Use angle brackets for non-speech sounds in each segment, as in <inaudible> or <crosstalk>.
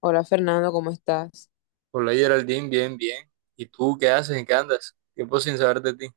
Hola Fernando, ¿cómo estás? Hola Geraldine, bien, bien. ¿Y tú qué haces? ¿En qué andas? Tiempo sin saber de ti.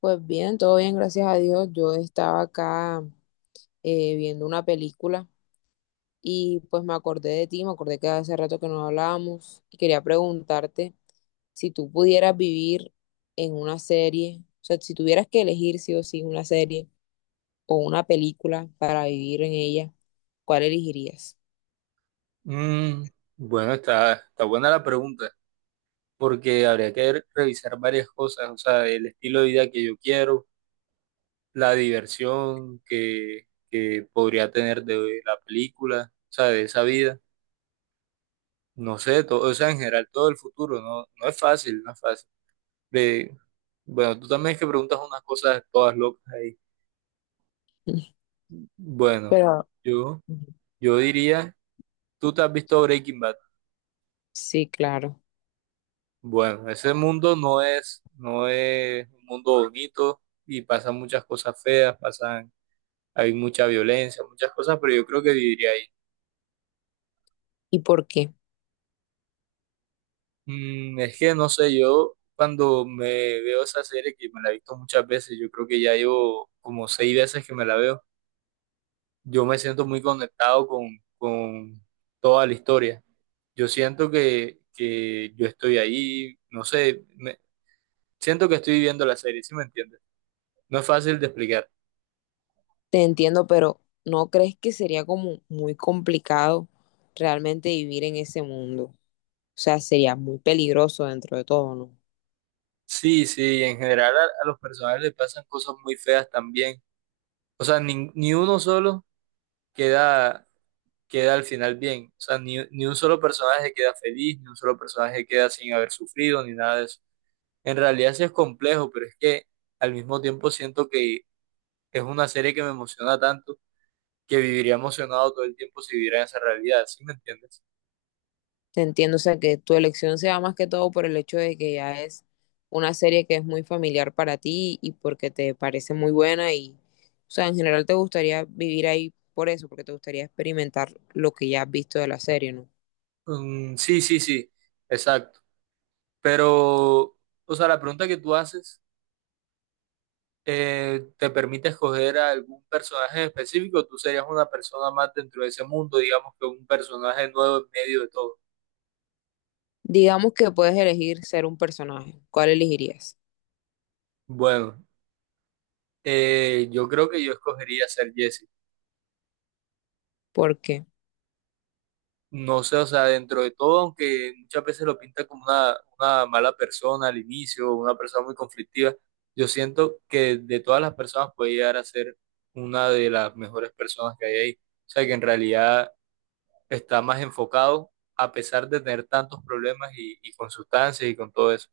Pues bien, todo bien, gracias a Dios. Yo estaba acá viendo una película y pues me acordé de ti, me acordé que hace rato que no hablábamos y quería preguntarte si tú pudieras vivir en una serie, o sea, si tuvieras que elegir sí o sí una serie o una película para vivir en ella, ¿cuál elegirías? Mm, bueno, está buena la pregunta, porque habría que revisar varias cosas, o sea, el estilo de vida que yo quiero, la diversión que podría tener de la película, o sea, de esa vida, no sé, todo, o sea, en general todo el futuro, no, no es fácil, no es fácil. De, bueno, tú también es que preguntas unas cosas todas locas ahí. <laughs> Bueno, Pero, yo, ujú. yo diría, ¿tú te has visto Breaking Bad? Sí, claro. Bueno, ese mundo no es un mundo bonito y pasan muchas cosas feas, pasan, hay mucha violencia, muchas cosas, pero yo creo que viviría ahí. ¿Y por qué? Es que no sé, yo cuando me veo esa serie, que me la he visto muchas veces, yo creo que ya llevo como seis veces que me la veo, yo me siento muy conectado con toda la historia. Yo siento que yo estoy ahí, no sé, siento que estoy viviendo la serie, ¿sí me entiendes? No es fácil de explicar. Te entiendo, pero ¿no crees que sería como muy complicado realmente vivir en ese mundo? O sea, sería muy peligroso dentro de todo, ¿no? Sí, sí, en general a los personajes les pasan cosas muy feas también. O sea, ni uno solo queda, queda al final bien. O sea, ni un solo personaje queda feliz, ni un solo personaje queda sin haber sufrido, ni nada de eso. En realidad sí es complejo, pero es que al mismo tiempo siento que es una serie que me emociona tanto que viviría emocionado todo el tiempo si viviera en esa realidad, ¿sí me entiendes? Te entiendo, o sea, que tu elección sea más que todo por el hecho de que ya es una serie que es muy familiar para ti y porque te parece muy buena y, o sea, en general te gustaría vivir ahí por eso, porque te gustaría experimentar lo que ya has visto de la serie, ¿no? Mm, sí, sí, sí, exacto. Pero, o sea, la pregunta que tú haces te permite escoger a algún personaje específico, tú serías una persona más dentro de ese mundo, digamos que un personaje nuevo en medio de todo. Digamos que puedes elegir ser un personaje, ¿cuál elegirías? Bueno, yo creo que yo escogería ser Jesse. ¿Por qué? No sé, o sea, dentro de todo, aunque muchas veces lo pinta como una mala persona al inicio, una persona muy conflictiva, yo siento que de todas las personas puede llegar a ser una de las mejores personas que hay ahí. O sea, que en realidad está más enfocado a pesar de tener tantos problemas y con sustancias y con todo eso.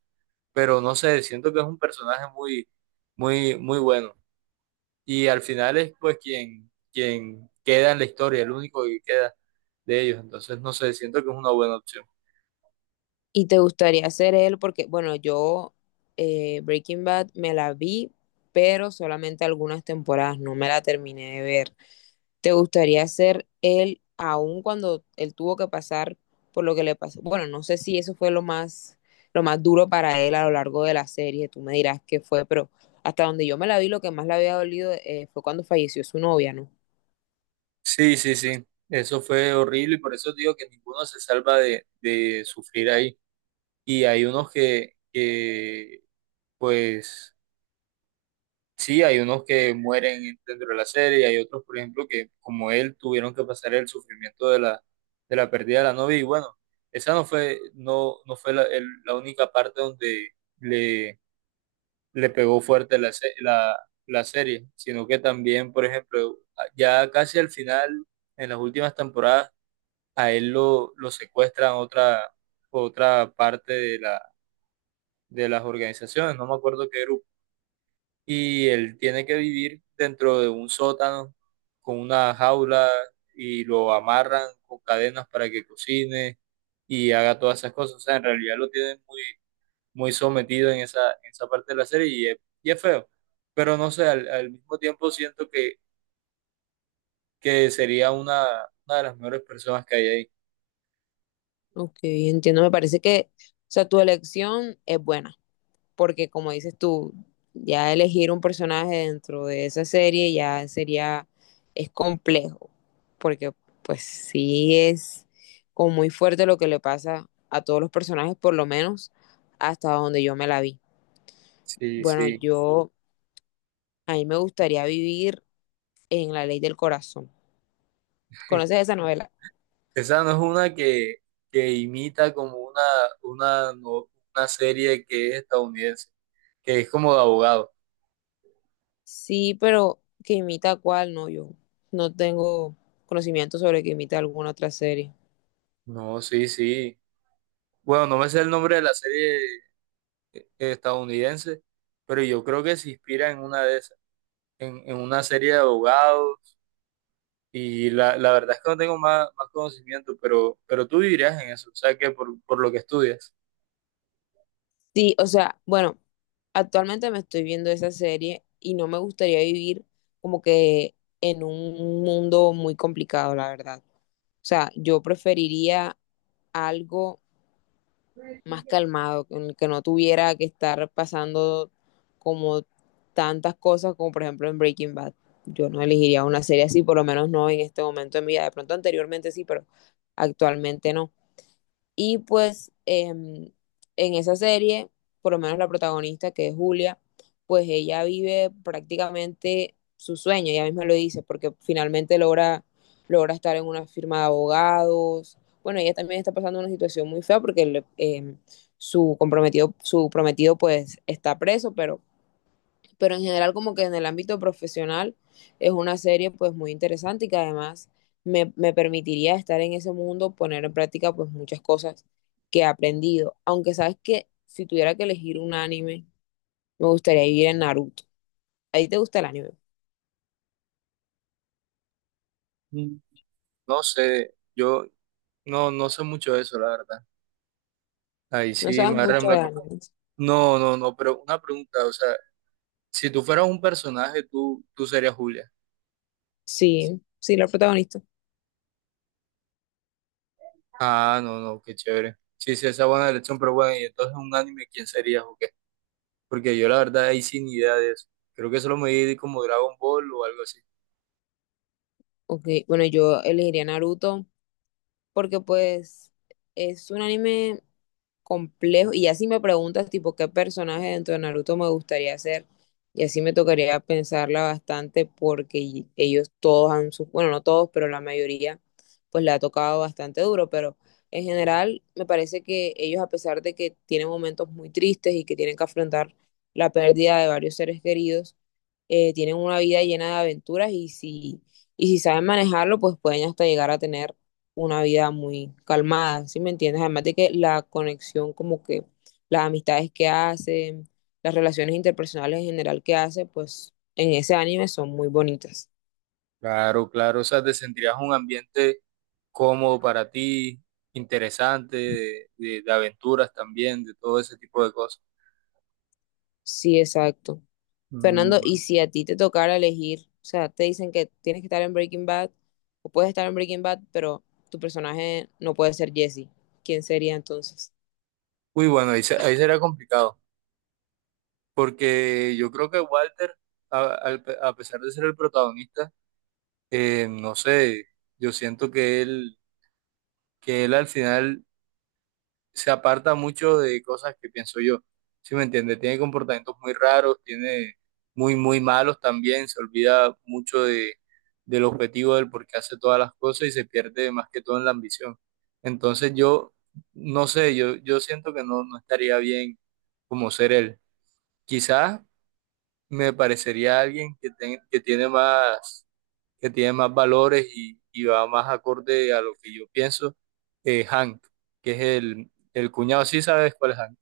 Pero no sé, siento que es un personaje muy, muy, muy bueno. Y al final es pues quien queda en la historia, el único que queda de ellos. Entonces, no sé, siento que es una buena opción. ¿Y te gustaría ser él? Porque, bueno, yo, Breaking Bad me la vi, pero solamente algunas temporadas, no me la terminé de ver. ¿Te gustaría ser él aún cuando él tuvo que pasar por lo que le pasó? Bueno, no sé si eso fue lo más duro para él a lo largo de la serie, tú me dirás qué fue, pero hasta donde yo me la vi, lo que más le había dolido fue cuando falleció su novia, ¿no? Sí, sí, sí. Eso fue horrible y por eso digo que ninguno se salva de sufrir ahí. Y hay unos que pues, sí, hay unos que mueren dentro de la serie, y hay otros, por ejemplo, que como él tuvieron que pasar el sufrimiento de la pérdida de la novia. Y bueno, esa no fue la única parte donde le, le pegó fuerte la serie, sino que también, por ejemplo, ya casi al final, en las últimas temporadas, a él lo secuestran otra parte de las organizaciones. No me acuerdo qué grupo y él tiene que vivir dentro de un sótano con una jaula y lo amarran con cadenas para que cocine y haga todas esas cosas. O sea, en realidad lo tienen muy, muy sometido en esa parte de la serie y es feo. Pero no sé, al mismo tiempo siento que sería una de las mejores personas que hay ahí. Ok, entiendo, me parece que, o sea, tu elección es buena. Porque como dices tú, ya elegir un personaje dentro de esa serie ya sería, es complejo, porque pues sí es como muy fuerte lo que le pasa a todos los personajes, por lo menos hasta donde yo me la vi. Sí, Bueno, sí. yo, a mí me gustaría vivir en La Ley del Corazón. ¿Conoces esa novela? Esa no es una que imita como una, no- una serie que es estadounidense, que es como de abogado. Sí, pero que imita a cuál, no, yo no tengo conocimiento sobre que imita alguna otra serie. No, sí, sí. Bueno, no me sé el nombre de la serie estadounidense, pero yo creo que se inspira en una de esas, en una serie de abogados. Y la verdad es que no tengo más conocimiento, pero tú vivirías en eso, o sea que por lo que estudias. Sí, o sea, bueno, actualmente me estoy viendo esa serie y no me gustaría vivir como que en un mundo muy complicado, la verdad. O sea, yo preferiría algo más calmado, en el que no tuviera que estar pasando como tantas cosas como por ejemplo en Breaking Bad. Yo no elegiría una serie así, por lo menos no en este momento de mi vida. De pronto anteriormente sí, pero actualmente no. Y pues en esa serie, por lo menos la protagonista, que es Julia, pues ella vive prácticamente su sueño, ella misma lo dice, porque finalmente logra, logra estar en una firma de abogados. Bueno, ella también está pasando una situación muy fea porque su comprometido, su prometido pues está preso, pero en general como que en el ámbito profesional es una serie pues muy interesante y que además me permitiría estar en ese mundo, poner en práctica pues muchas cosas que he aprendido. Aunque sabes que si tuviera que elegir un anime, me gustaría vivir en Naruto. ¿A ti te gusta el anime? Mm. No sé, yo no, no sé mucho de eso, la verdad. Ahí No sí me sabes agarra en mucho de blanco. animes. No, no, no, pero una pregunta, o sea, si tú fueras un personaje, tú serías Julia. Sí, sí, la protagonista. Ah, no, no, qué chévere. Sí, sí, esa es buena elección, pero bueno, y entonces un anime, ¿quién sería o qué? Porque yo la verdad ahí sin idea de eso. Creo que solo me vi como Dragon Ball o algo así. Ok, bueno, yo elegiría Naruto porque pues es un anime complejo. Y así me preguntas, tipo, qué personaje dentro de Naruto me gustaría ser. Y así me tocaría pensarla bastante porque ellos todos han, bueno, no todos, pero la mayoría, pues le ha tocado bastante duro. Pero en general, me parece que ellos, a pesar de que tienen momentos muy tristes y que tienen que afrontar la pérdida de varios seres queridos, tienen una vida llena de aventuras y si saben manejarlo, pues pueden hasta llegar a tener una vida muy calmada, ¿sí me entiendes? Además de que la conexión, como que las amistades que hace, las relaciones interpersonales en general que hace, pues en ese anime son muy bonitas. Claro, claro, o sea, te sentirías un ambiente cómodo para ti, interesante, de aventuras también, de todo ese tipo de cosas. Sí, exacto. Mm, Fernando, y bueno. si a ti te tocara elegir, o sea, te dicen que tienes que estar en Breaking Bad, o puedes estar en Breaking Bad, pero tu personaje no puede ser Jesse, ¿quién sería entonces? Uy, bueno, ahí, ahí será complicado, porque yo creo que Walter, a pesar de ser el protagonista, no sé, yo siento que él al final se aparta mucho de cosas que pienso yo. ¿Sí me entiende? Tiene comportamientos muy raros, tiene muy, muy malos también, se olvida mucho del objetivo del por qué hace todas las cosas y se pierde más que todo en la ambición. Entonces yo, no sé, yo siento que no, no estaría bien como ser él. Quizás me parecería alguien que tiene más valores y va más acorde a lo que yo pienso, Hank, que es el cuñado, ¿sí sabes cuál es Hank?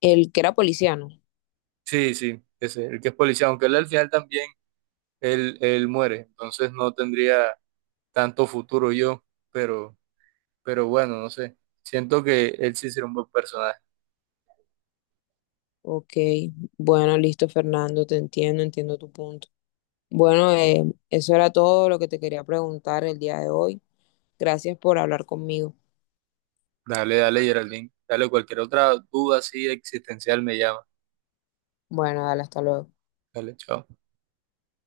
El que era policiano. Sí, sí, ese, el que es policía, aunque él al final también, él muere, entonces no tendría tanto futuro yo, pero, pero bueno, no sé, siento que él sí será un buen personaje. Ok, bueno, listo, Fernando, te entiendo, entiendo tu punto. Bueno, eso era todo lo que te quería preguntar el día de hoy. Gracias por hablar conmigo. Dale, dale, Geraldine, dale cualquier otra duda así existencial me llama. Bueno, dale, hasta luego. Dale, chao.